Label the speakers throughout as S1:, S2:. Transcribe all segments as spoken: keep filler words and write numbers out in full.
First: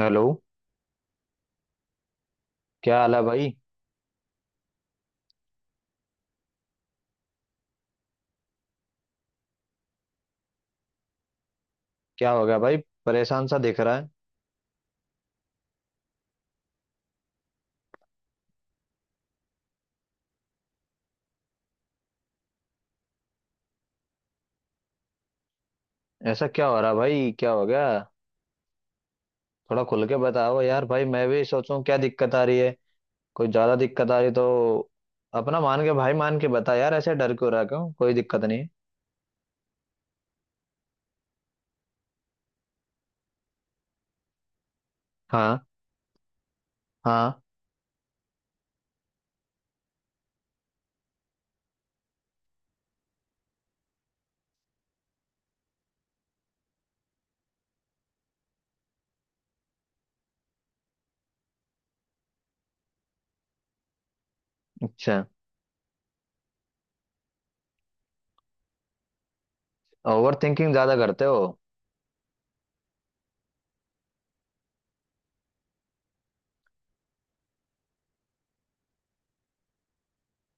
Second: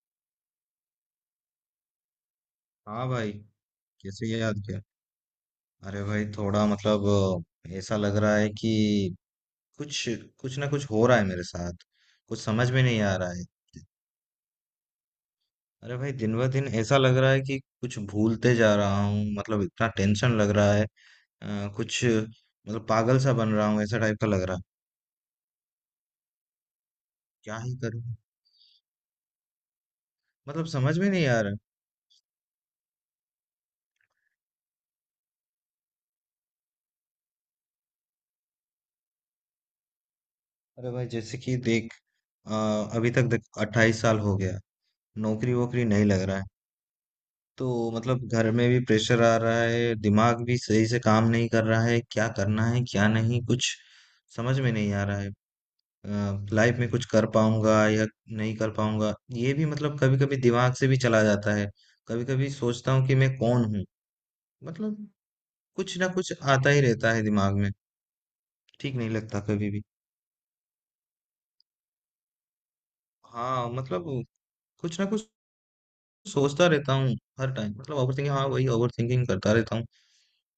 S1: Hello. क्या
S2: हाँ
S1: हाल है
S2: भाई।
S1: भाई?
S2: कैसे याद किया। अरे भाई थोड़ा मतलब अ, ऐसा लग रहा है कि कुछ कुछ ना कुछ हो रहा है मेरे साथ।
S1: क्या
S2: कुछ
S1: हो गया
S2: समझ
S1: भाई?
S2: में नहीं आ रहा है।
S1: परेशान सा दिख रहा है।
S2: अरे भाई दिन ब दिन ऐसा लग रहा है कि कुछ भूलते जा रहा हूँ मतलब इतना टेंशन लग रहा है। अ, कुछ मतलब पागल सा बन रहा हूँ ऐसा टाइप का लग रहा है।
S1: ऐसा क्या हो रहा है भाई, क्या
S2: क्या
S1: हो
S2: ही
S1: गया?
S2: करूँ।
S1: थोड़ा खुल के बताओ
S2: मतलब
S1: यार
S2: समझ
S1: भाई,
S2: में नहीं
S1: मैं
S2: आ
S1: भी
S2: रहा।
S1: सोचूं क्या दिक्कत आ रही है। कोई ज्यादा दिक्कत आ रही तो अपना मान के भाई, मान के बता यार, ऐसे डर क्यों रहा, क्यों? कोई दिक्कत नहीं है।
S2: अरे भाई जैसे कि देख अ, अभी तक देख अट्ठाईस साल हो गया। नौकरी
S1: हाँ।
S2: वोकरी नहीं लग रहा है।
S1: हाँ।
S2: तो मतलब घर में भी प्रेशर आ रहा है दिमाग भी सही से काम नहीं कर रहा है क्या करना है क्या नहीं कुछ समझ में नहीं आ रहा है। लाइफ में कुछ कर पाऊंगा या नहीं कर पाऊंगा ये भी मतलब कभी कभी दिमाग से भी चला जाता है। कभी कभी सोचता हूँ कि मैं कौन हूँ। मतलब
S1: अच्छा।
S2: कुछ ना कुछ आता ही रहता है दिमाग में। ठीक नहीं लगता कभी भी।
S1: ओवर थिंकिंग ज्यादा करते हो?
S2: हाँ मतलब कुछ ना कुछ सोचता रहता हूँ हर टाइम मतलब ओवर थिंकिंग हाँ वही ओवर थिंकिंग करता रहता हूँ।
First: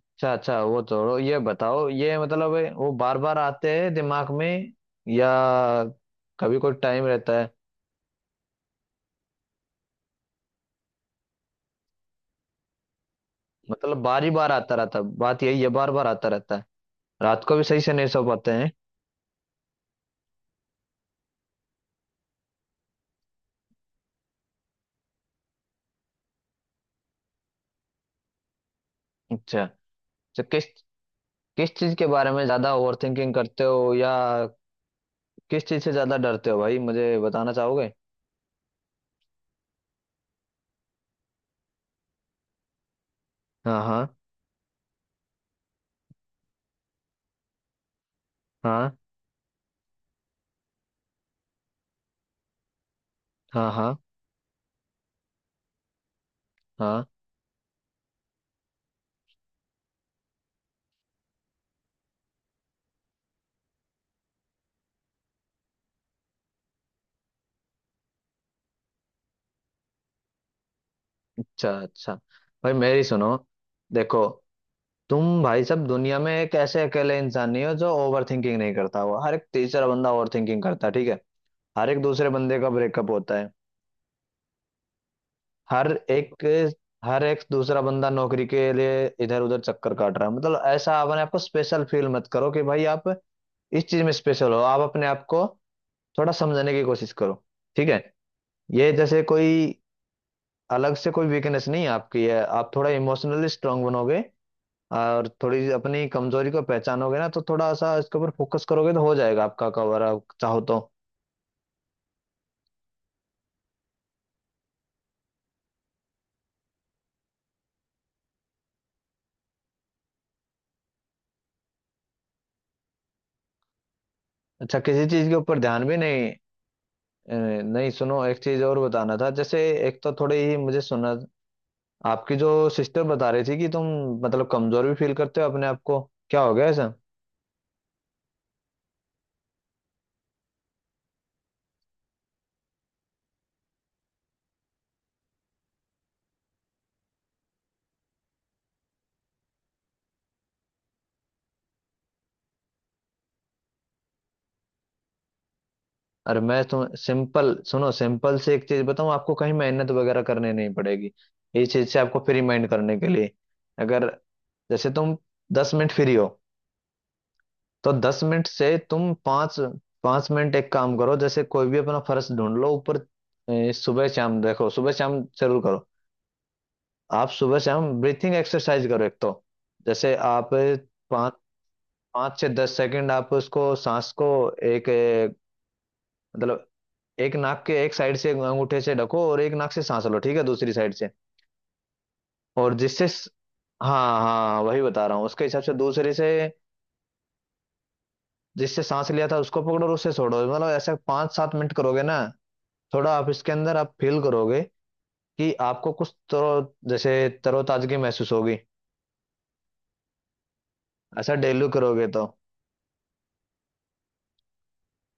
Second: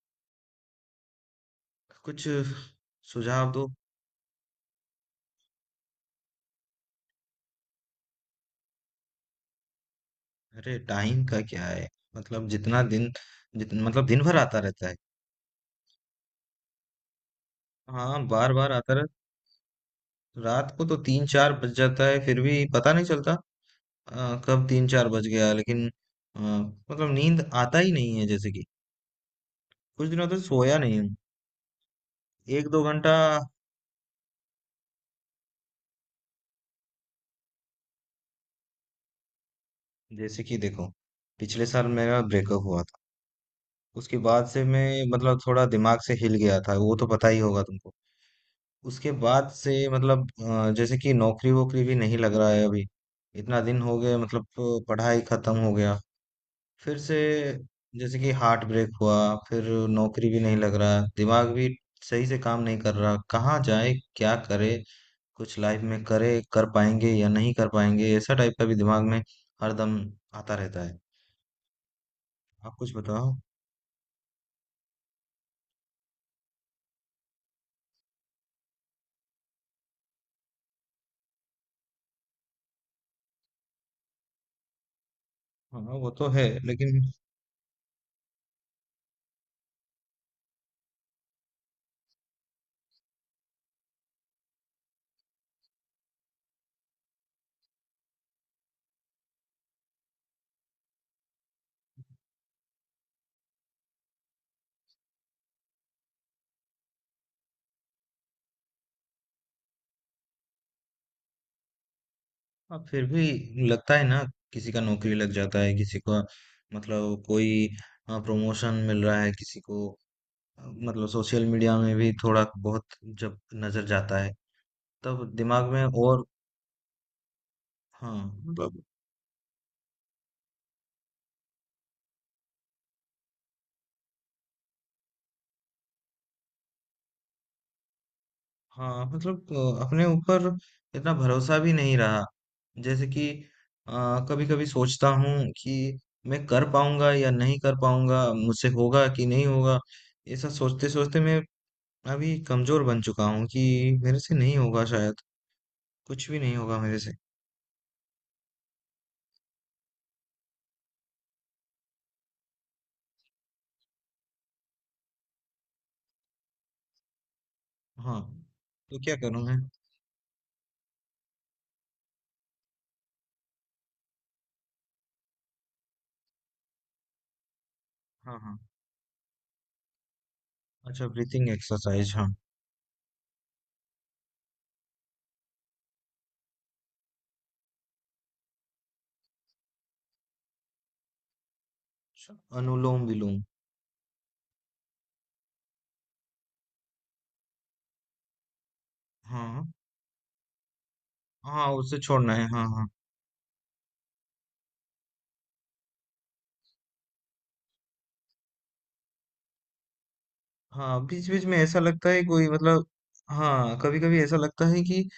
S1: अच्छा अच्छा, वो छोड़ो, ये बताओ, ये
S2: कुछ
S1: मतलब है, वो बार बार
S2: सुझाव दो।
S1: आते हैं दिमाग में या कभी कोई टाइम रहता है?
S2: अरे टाइम का क्या है मतलब जितना दिन जितना
S1: मतलब
S2: मतलब दिन
S1: बार ही
S2: भर
S1: बार
S2: आता
S1: आता
S2: रहता है।
S1: रहता है, बात यही है, बार बार आता रहता है। रात को भी सही से नहीं सो
S2: हाँ
S1: पाते
S2: बार
S1: हैं?
S2: बार आता रहता। रात को तो तीन चार बज जाता है फिर भी पता नहीं चलता। अ, कब तीन चार बज गया लेकिन अ, मतलब नींद आता ही नहीं है जैसे कि
S1: अच्छा।
S2: कुछ दिनों तक
S1: तो किस
S2: सोया नहीं हूँ।
S1: किस चीज के बारे में
S2: एक
S1: ज्यादा
S2: दो
S1: ओवर
S2: घंटा।
S1: थिंकिंग करते हो, या किस चीज से ज्यादा डरते हो भाई, मुझे बताना चाहोगे?
S2: जैसे कि देखो पिछले साल मेरा ब्रेकअप हुआ था।
S1: हाँ हाँ।
S2: उसके बाद से मैं मतलब थोड़ा दिमाग से हिल गया था वो तो पता ही होगा तुमको।
S1: हाँ।
S2: उसके बाद से मतलब अ, जैसे कि नौकरी वोकरी भी नहीं लग रहा है अभी। इतना
S1: हाँ
S2: दिन
S1: हाँ।
S2: हो गए मतलब अ, पढ़ाई खत्म हो गया। फिर
S1: हाँ।
S2: से जैसे कि हार्ट ब्रेक हुआ। फिर नौकरी भी नहीं लग रहा दिमाग भी सही से काम नहीं कर रहा कहाँ जाए क्या करे। कुछ लाइफ में करे कर पाएंगे या नहीं कर पाएंगे ऐसा टाइप का भी दिमाग में हरदम आता रहता है।
S1: अच्छा अच्छा। भाई
S2: आप कुछ
S1: मेरी सुनो,
S2: बताओ।
S1: देखो, तुम भाई सब दुनिया में एक ऐसे अकेले इंसान नहीं हो जो ओवर थिंकिंग नहीं करता हो। हर एक तीसरा बंदा ओवर थिंकिंग करता है, ठीक है। हर एक दूसरे बंदे का ब्रेकअप होता है।
S2: हाँ
S1: हर
S2: वो तो है
S1: एक,
S2: लेकिन।
S1: हर एक दूसरा बंदा नौकरी के लिए इधर उधर चक्कर काट रहा है। मतलब ऐसा अपने आप को स्पेशल फील मत करो कि भाई आप इस चीज में स्पेशल हो। आप अपने आप को थोड़ा समझने की कोशिश करो, ठीक है। ये जैसे कोई अलग से कोई वीकनेस नहीं है आपकी, है? आप थोड़ा इमोशनली स्ट्रांग बनोगे और थोड़ी अपनी कमजोरी को पहचानोगे ना, तो थोड़ा सा इसके ऊपर फोकस करोगे तो हो जाएगा आपका कवर, आप चाहो तो।
S2: हाँ फिर भी लगता है ना। किसी का नौकरी लग जाता है किसी का मतलब कोई प्रमोशन मिल रहा है किसी को अ, मतलब सोशल मीडिया में भी थोड़ा बहुत जब नजर जाता है
S1: अच्छा, किसी
S2: तब
S1: चीज के ऊपर
S2: दिमाग
S1: ध्यान
S2: में
S1: भी
S2: और।
S1: नहीं। अ, नहीं
S2: हाँ
S1: सुनो, एक चीज और
S2: मतलब।
S1: बताना था जैसे, एक तो थोड़ी ही मुझे सुना। आपकी जो सिस्टर बता रही थी कि तुम मतलब कमजोर भी फील करते हो अपने आप को, क्या हो गया ऐसा?
S2: हाँ मतलब अ, अपने ऊपर इतना भरोसा भी नहीं रहा। जैसे कि कभी कभी सोचता हूँ कि मैं कर पाऊंगा या नहीं कर पाऊंगा मुझसे होगा कि नहीं होगा। ऐसा सोचते सोचते मैं मैं अभी कमजोर बन चुका हूँ कि मेरे से नहीं होगा शायद। कुछ भी
S1: अरे
S2: नहीं
S1: मैं
S2: होगा
S1: तुम
S2: मेरे से।
S1: सिंपल सुनो, सिंपल से एक चीज बताऊं आपको, कहीं मेहनत वगैरह करने नहीं पड़ेगी। इस चीज से आपको फ्री माइंड करने के लिए, अगर जैसे तुम दस मिनट फ्री हो, तो दस
S2: हाँ
S1: मिनट से
S2: तो
S1: तुम
S2: क्या करूँ मैं।
S1: पाँच, पाँच मिनट एक काम करो। जैसे कोई भी अपना फर्श ढूंढ लो ऊपर। ए, सुबह शाम देखो, सुबह शाम जरूर करो। आप सुबह शाम ब्रीथिंग
S2: हाँ हाँ।
S1: एक्सरसाइज करो एक तो, जैसे आप
S2: अच्छा,
S1: पाँच,
S2: ब्रीथिंग एक्सरसाइज हाँ।
S1: पाँच से दस सेकंड आप उसको सांस को, एक ए, मतलब एक नाक के एक साइड से अंगूठे से ढको और एक नाक से सांस लो, ठीक है, दूसरी साइड से।
S2: अच्छा,
S1: और
S2: अनुलोम
S1: जिससे स-
S2: विलोम।
S1: हाँ हाँ, वही बता रहा हूँ, उसके हिसाब से दूसरे से, जिससे सांस लिया था उसको
S2: हाँ
S1: पकड़ो और उससे छोड़ो। मतलब ऐसा पाँच सात
S2: हाँ
S1: मिनट
S2: हाँ, उसे
S1: करोगे ना,
S2: छोड़ना है हाँ हाँ।
S1: थोड़ा आप इसके अंदर आप फील करोगे कि आपको कुछ तो जैसे तरोताजगी महसूस होगी।
S2: हाँ बीच
S1: ऐसा
S2: बीच में
S1: डेली
S2: ऐसा
S1: करोगे
S2: लगता है
S1: तो,
S2: कोई मतलब। हाँ कभी कभी ऐसा लगता है कि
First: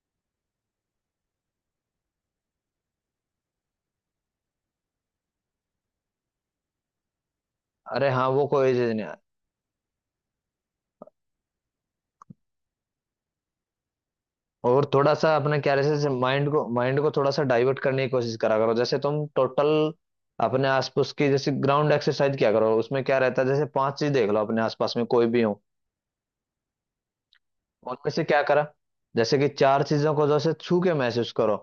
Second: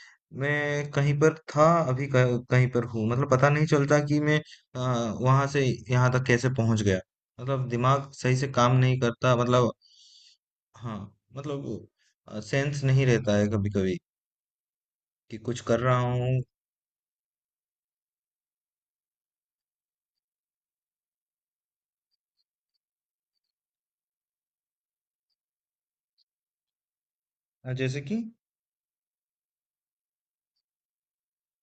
S2: मैं कहीं पर था अभी कह- कहीं पर हूँ मतलब पता नहीं चलता कि मैं आ, वहां से यहाँ तक कैसे पहुंच गया। मतलब
S1: अरे
S2: दिमाग
S1: हाँ
S2: सही
S1: वो
S2: से
S1: कोई
S2: काम
S1: चीज
S2: नहीं
S1: नहीं।
S2: करता मतलब। हाँ मतलब सेंस नहीं रहता है कभी कभी
S1: और थोड़ा सा
S2: कि
S1: अपने
S2: कुछ
S1: क्या
S2: कर
S1: रहता है,
S2: रहा
S1: जैसे
S2: हूँ।
S1: माइंड को, माइंड को थोड़ा सा डाइवर्ट करने की कोशिश करा करो। जैसे तुम टोटल अपने आसपास की जैसे ग्राउंड एक्सरसाइज क्या करो, उसमें क्या रहता है, जैसे पांच चीज देख लो अपने आसपास में, कोई भी हो।
S2: अ, जैसे
S1: उनमें
S2: कि।
S1: से क्या करा, जैसे कि चार चीजों को जैसे छू के महसूस करो।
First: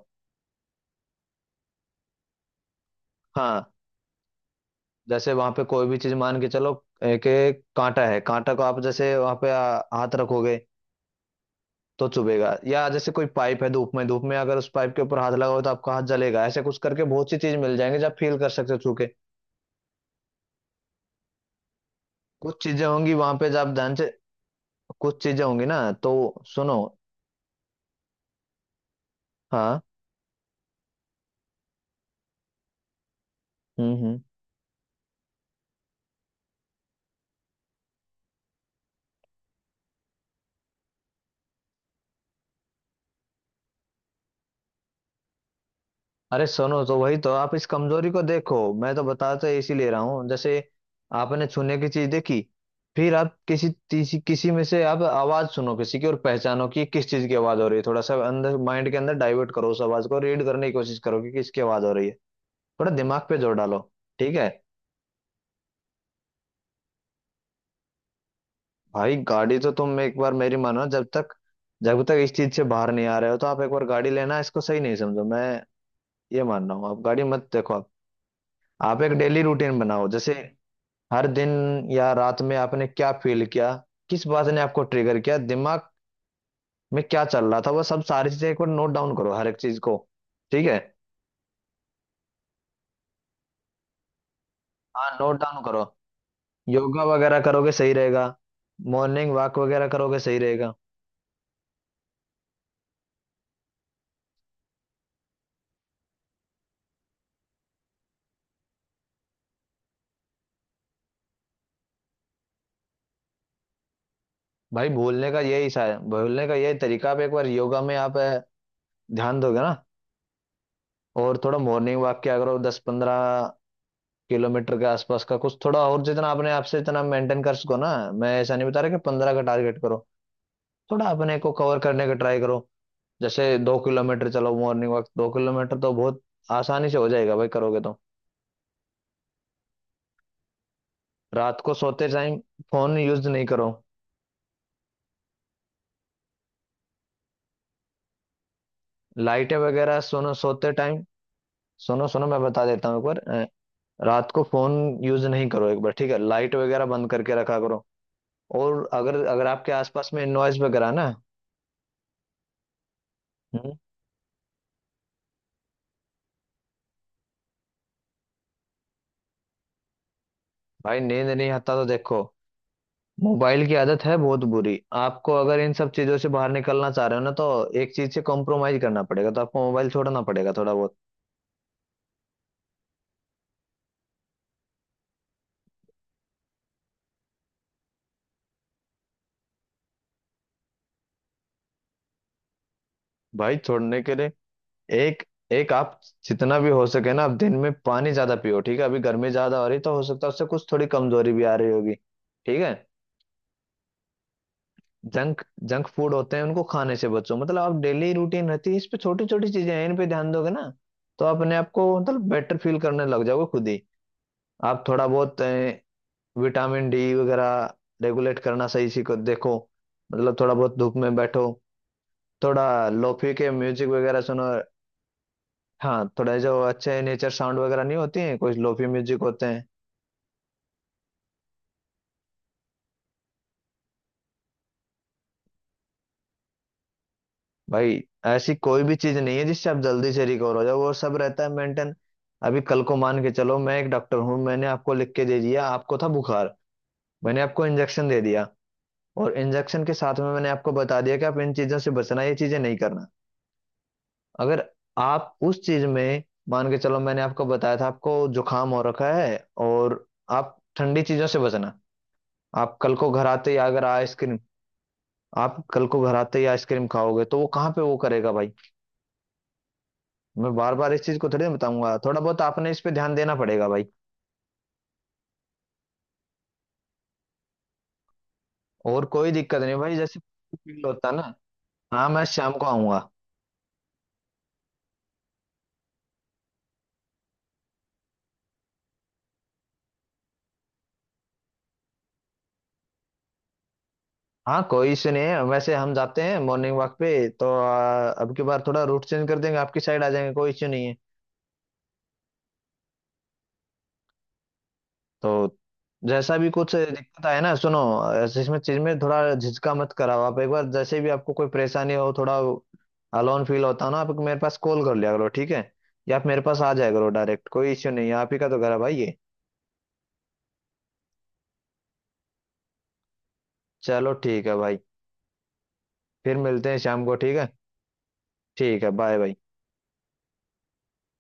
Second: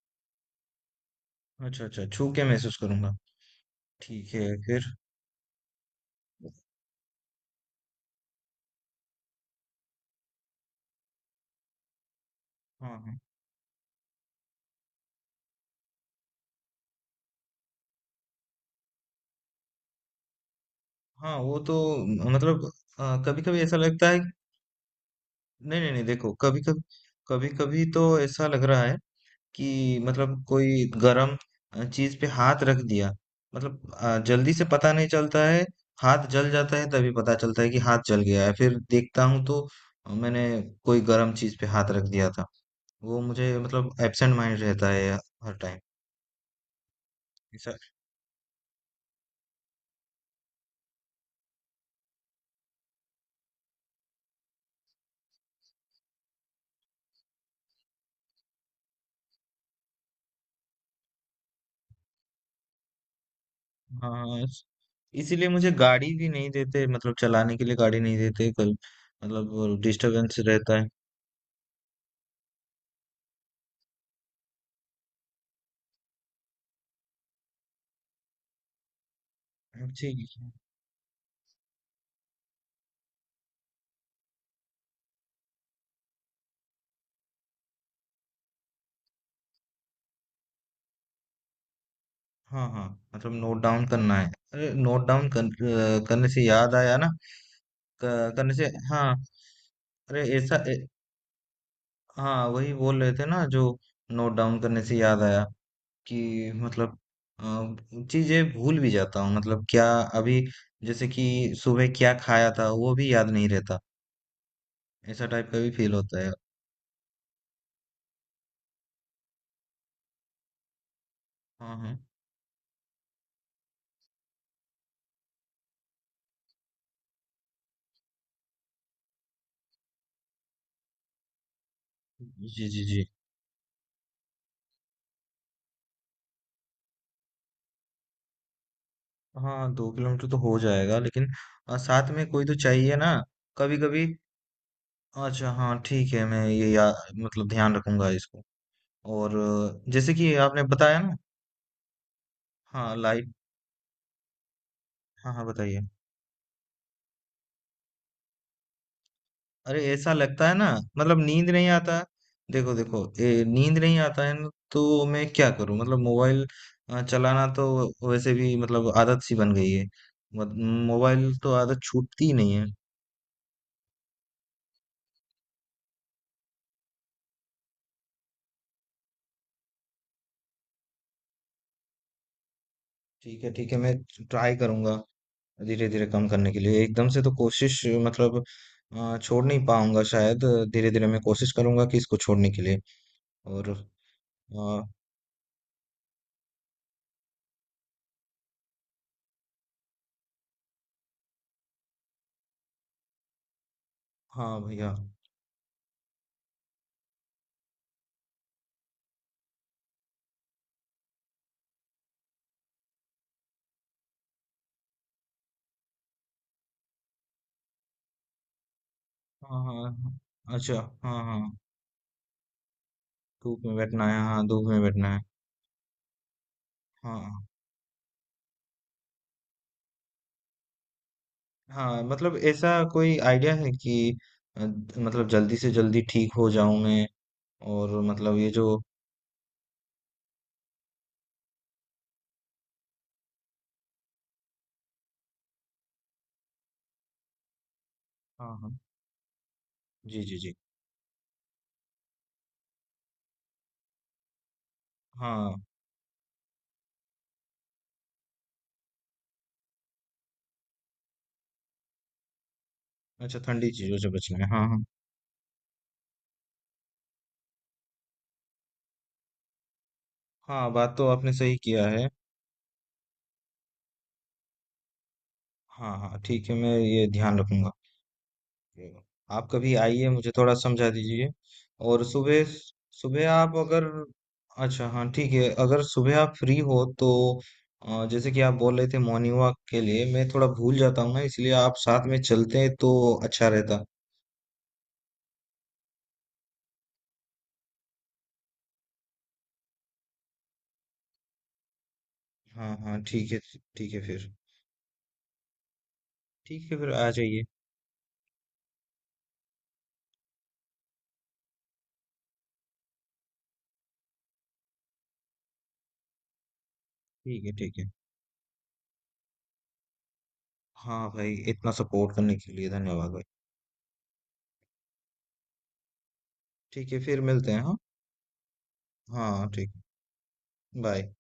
S2: अच्छा अच्छा छू के महसूस करूंगा।
S1: हाँ।
S2: ठीक है फिर।
S1: जैसे वहां पे कोई भी चीज मान के चलो, एक एक कांटा है, कांटा को आप जैसे वहां पे आ, हाथ रखोगे तो चुभेगा, या
S2: हाँ
S1: जैसे
S2: हाँ।
S1: कोई पाइप है, धूप में, धूप में अगर उस पाइप के ऊपर हाथ लगाओ तो आपका हाथ जलेगा। ऐसे कुछ करके बहुत सी चीज मिल जाएंगे, जब फील कर सकते हो छू के।
S2: हाँ वो तो म-
S1: कुछ
S2: मतलब
S1: चीजें होंगी वहां
S2: कभी
S1: पे जब
S2: कभी
S1: आप
S2: ऐसा
S1: ध्यान से,
S2: लगता है।
S1: कुछ चीजें होंगी ना,
S2: नहीं नहीं नहीं
S1: तो
S2: देखो कभी
S1: सुनो।
S2: कभी कभी कभी तो ऐसा लग रहा है
S1: हाँ।
S2: कि मतलब कोई गरम अ, चीज पे हाथ रख दिया मतलब
S1: हम्म
S2: अ,
S1: हम्म।
S2: जल्दी से पता नहीं चलता है। हाथ जल जाता है तभी पता चलता है कि हाथ जल गया है फिर देखता हूँ तो अ, मैंने कोई गरम चीज पे हाथ रख दिया था। वो मुझे मतलब एब्सेंट माइंड रहता है हर टाइम।
S1: अरे सुनो, तो वही तो आप इस
S2: ऐसा
S1: कमजोरी को देखो, मैं तो बताता इसीलिए रहा हूँ। जैसे आपने छूने की चीज देखी, फिर आप किसी तीसी, किसी में से आप आवाज सुनो किसी की, और पहचानो कि किस चीज की आवाज हो रही है। थोड़ा सा अंदर माइंड के अंदर डाइवर्ट करो, उस आवाज को रीड करने की कोशिश करो कि किसकी आवाज हो रही है। थोड़ा दिमाग पे जोर डालो, ठीक
S2: हाँ
S1: है।
S2: इस- इसीलिए मुझे गाड़ी भी नहीं देते मतलब चलाने के लिए गाड़ी नहीं देते कल।
S1: भाई गाड़ी तो
S2: मतलब
S1: तुम एक बार
S2: डिस्टरबेंस
S1: मेरी
S2: रहता
S1: मानो,
S2: है।
S1: जब तक जब तक इस चीज से बाहर नहीं आ रहे हो, तो आप एक बार गाड़ी लेना इसको सही नहीं समझो। मैं ये मान रहा हूँ, आप गाड़ी मत देखो। आप आप एक डेली रूटीन बनाओ,
S2: जी।
S1: जैसे हर दिन या रात में आपने क्या फील किया, किस बात ने आपको ट्रिगर किया, दिमाग में क्या चल रहा था, वो सब सारी चीजें एक बार नोट डाउन करो, हर एक चीज को, ठीक है।
S2: हाँ हाँ मतलब नोट डाउन करना है। अरे नोट
S1: हाँ
S2: डाउन
S1: नोट
S2: कर,
S1: डाउन करो।
S2: अ, करने से याद आया
S1: योगा
S2: ना।
S1: वगैरह करोगे सही रहेगा,
S2: क- करने से हाँ।
S1: मॉर्निंग वॉक वगैरह करोगे
S2: अरे
S1: सही
S2: ऐसा
S1: रहेगा।
S2: ए, हाँ वही बोल रहे थे ना जो नोट डाउन करने से याद आया कि मतलब अ, चीज़ें भूल भी जाता हूँ मतलब क्या अभी जैसे कि सुबह क्या खाया था वो भी याद नहीं रहता।
S1: भाई
S2: ऐसा
S1: भूलने का
S2: टाइप का
S1: यही
S2: भी
S1: सा,
S2: फील होता है।
S1: भूलने का यही तरीका, आप एक बार योगा में आप ध्यान दोगे ना, और थोड़ा
S2: हाँ हाँ।
S1: मॉर्निंग वॉक किया करो, दस पंद्रह किलोमीटर के आसपास का कुछ, थोड़ा और जितना अपने आप से इतना मेंटेन कर सको ना। मैं ऐसा नहीं बता रहा कि पंद्रह का टारगेट करो, थोड़ा अपने को कवर करने का ट्राई करो।
S2: जी जी जी।
S1: जैसे दो किलोमीटर चलो मॉर्निंग वॉक, दो किलोमीटर तो बहुत आसानी से हो जाएगा भाई, करोगे तो।
S2: हाँ दो किलोमीटर तो हो जाएगा लेकिन
S1: रात को
S2: अ,
S1: सोते
S2: साथ में
S1: टाइम
S2: कोई तो चाहिए
S1: फोन
S2: ना
S1: यूज नहीं करो,
S2: कभी कभी। अच्छा हाँ ठीक है मैं ये या मतलब ध्यान रखूंगा इसको। और
S1: लाइटें
S2: अ,
S1: वगैरह
S2: जैसे
S1: सोनो
S2: कि आपने
S1: सोते टाइम,
S2: बताया ना।
S1: सुनो सुनो मैं बता देता
S2: हाँ
S1: हूँ एक बार,
S2: लाइट।
S1: अ, रात को फोन यूज
S2: हाँ हाँ
S1: नहीं करो एक
S2: बताइए।
S1: बार, ठीक है, लाइट वगैरह बंद करके रखा करो। और अगर अगर आपके
S2: अरे
S1: आसपास
S2: ऐसा
S1: में
S2: लगता है
S1: नॉइज
S2: ना
S1: वगैरह ना,
S2: मतलब नींद नहीं आता। देखो देखो ए,
S1: हम्म,
S2: नींद नहीं आता है ना तो मैं क्या करूं मतलब मोबाइल अ, चलाना तो वैसे भी मतलब आदत सी बन गई है। मत-
S1: भाई नींद
S2: मोबाइल
S1: नहीं
S2: तो
S1: आता
S2: आदत
S1: तो देखो
S2: छूटती ही नहीं है।
S1: मोबाइल की आदत है बहुत बुरी। आपको अगर इन सब चीजों से बाहर निकलना चाह रहे हो ना, तो एक चीज से कॉम्प्रोमाइज करना पड़ेगा, तो आपको मोबाइल छोड़ना पड़ेगा थोड़ा बहुत।
S2: ठीक है ठीक है मैं ट्राई करूंगा। धीरे धीरे कम करने के लिए एकदम से तो कोशिश मतलब अ, छोड़ नहीं पाऊंगा शायद। धीरे धीरे मैं कोशिश करूंगा कि इसको छोड़ने के लिए
S1: भाई
S2: और
S1: छोड़ने के लिए
S2: अ,
S1: एक एक आप जितना भी हो सके ना, आप दिन में पानी ज्यादा पियो, ठीक है। अभी गर्मी ज्यादा हो रही, तो हो सकता है उससे कुछ थोड़ी कमजोरी भी आ रही होगी, ठीक है।
S2: हाँ भैया।
S1: जंक जंक फूड होते हैं उनको खाने से बचो। मतलब आप डेली रूटीन रहती है, इस पे छोटी छोटी चीजें हैं, इन पे ध्यान दोगे ना, तो आप अपने आप को मतलब बेटर फील करने लग जाओगे खुद ही। आप थोड़ा बहुत विटामिन डी वगैरह रेगुलेट करना सही से को- देखो,
S2: हाँ हाँ हाँ,
S1: मतलब थोड़ा
S2: अच्छा
S1: बहुत धूप में
S2: हाँ
S1: बैठो,
S2: हाँ
S1: थोड़ा लोफी के
S2: धूप में
S1: म्यूजिक
S2: बैठना है
S1: वगैरह सुनो।
S2: हाँ धूप में बैठना है।
S1: हाँ, थोड़ा जो अच्छे नेचर
S2: हाँ
S1: साउंड वगैरह नहीं होती हैं, कुछ लोफी म्यूजिक होते हैं।
S2: हाँ मतलब ऐसा कोई आइडिया है कि अ, मतलब जल्दी से जल्दी ठीक हो जाऊं मैं। और
S1: भाई
S2: मतलब ये
S1: ऐसी
S2: जो
S1: कोई भी चीज नहीं है जिससे आप जल्दी से रिकवर हो जाओ, वो सब रहता है मेंटेन। अभी कल को मान के चलो मैं एक डॉक्टर हूँ, मैंने आपको लिख के दे दिया, आपको था बुखार, मैंने आपको इंजेक्शन दे दिया,
S2: हाँ हाँ
S1: और इंजेक्शन के साथ
S2: जी
S1: में
S2: जी
S1: मैंने
S2: जी
S1: आपको बता दिया कि आप इन चीजों से बचना, ये चीजें नहीं करना। अगर आप
S2: हाँ।
S1: उस चीज में, मान के चलो मैंने आपको बताया था आपको जुकाम हो रखा है, और आप ठंडी चीजों से बचना, आप कल को घर
S2: अच्छा
S1: आते ही
S2: ठंडी
S1: अगर
S2: चीजों से
S1: आइसक्रीम,
S2: बचना है हाँ हाँ।
S1: आप कल को घर आते ही आइसक्रीम खाओगे तो वो कहाँ पे वो करेगा भाई। मैं
S2: हाँ
S1: बार बार
S2: बात
S1: इस
S2: तो
S1: चीज को
S2: आपने
S1: थोड़ी ना
S2: सही किया
S1: बताऊंगा,
S2: है।
S1: थोड़ा बहुत आपने इस पे ध्यान देना पड़ेगा भाई।
S2: हाँ हाँ ठीक है मैं ये ध्यान रखूंगा। जी।
S1: और कोई
S2: आप
S1: दिक्कत
S2: कभी
S1: नहीं भाई,
S2: आइए
S1: जैसे
S2: मुझे थोड़ा
S1: फील
S2: समझा
S1: होता है
S2: दीजिए।
S1: ना।
S2: और
S1: हाँ मैं
S2: सुबह
S1: शाम को आऊंगा।
S2: सुबह आप अगर अच्छा हाँ ठीक है अगर सुबह आप फ्री हो तो अ, जैसे कि आप बोल रहे थे मॉर्निंग वॉक के लिए मैं थोड़ा भूल जाता हूँ ना इसलिए आप साथ में चलते हैं तो अच्छा रहता।
S1: हाँ कोई इशू नहीं है, वैसे हम जाते हैं मॉर्निंग वॉक पे, तो आ, अब की बार थोड़ा रूट चेंज कर देंगे, आपकी साइड आ जाएंगे, कोई इश्यू नहीं है।
S2: हाँ हाँ ठीक है। ठीक है फिर।
S1: तो जैसा भी
S2: ठीक
S1: कुछ
S2: है फिर आ
S1: दिक्कत आए
S2: जाइए।
S1: ना सुनो, ऐसे इसमें चीज में थोड़ा झिझका मत कराओ, आप एक बार जैसे भी आपको कोई परेशानी हो, थोड़ा अलोन फील होता हो ना, आप मेरे पास कॉल कर लिया करो, ठीक है, या आप मेरे पास आ जाया करो
S2: ठीक
S1: डायरेक्ट,
S2: है
S1: कोई
S2: ठीक है।
S1: इश्यू नहीं है, आप ही का तो घर है भाई ये।
S2: हाँ भाई इतना सपोर्ट करने के लिए धन्यवाद भाई।
S1: चलो ठीक है भाई, फिर मिलते हैं
S2: ठीक है
S1: शाम को,
S2: फिर
S1: ठीक है।
S2: मिलते हैं हाँ।
S1: ठीक है, बाय बाय।
S2: हाँ ठीक। बाय।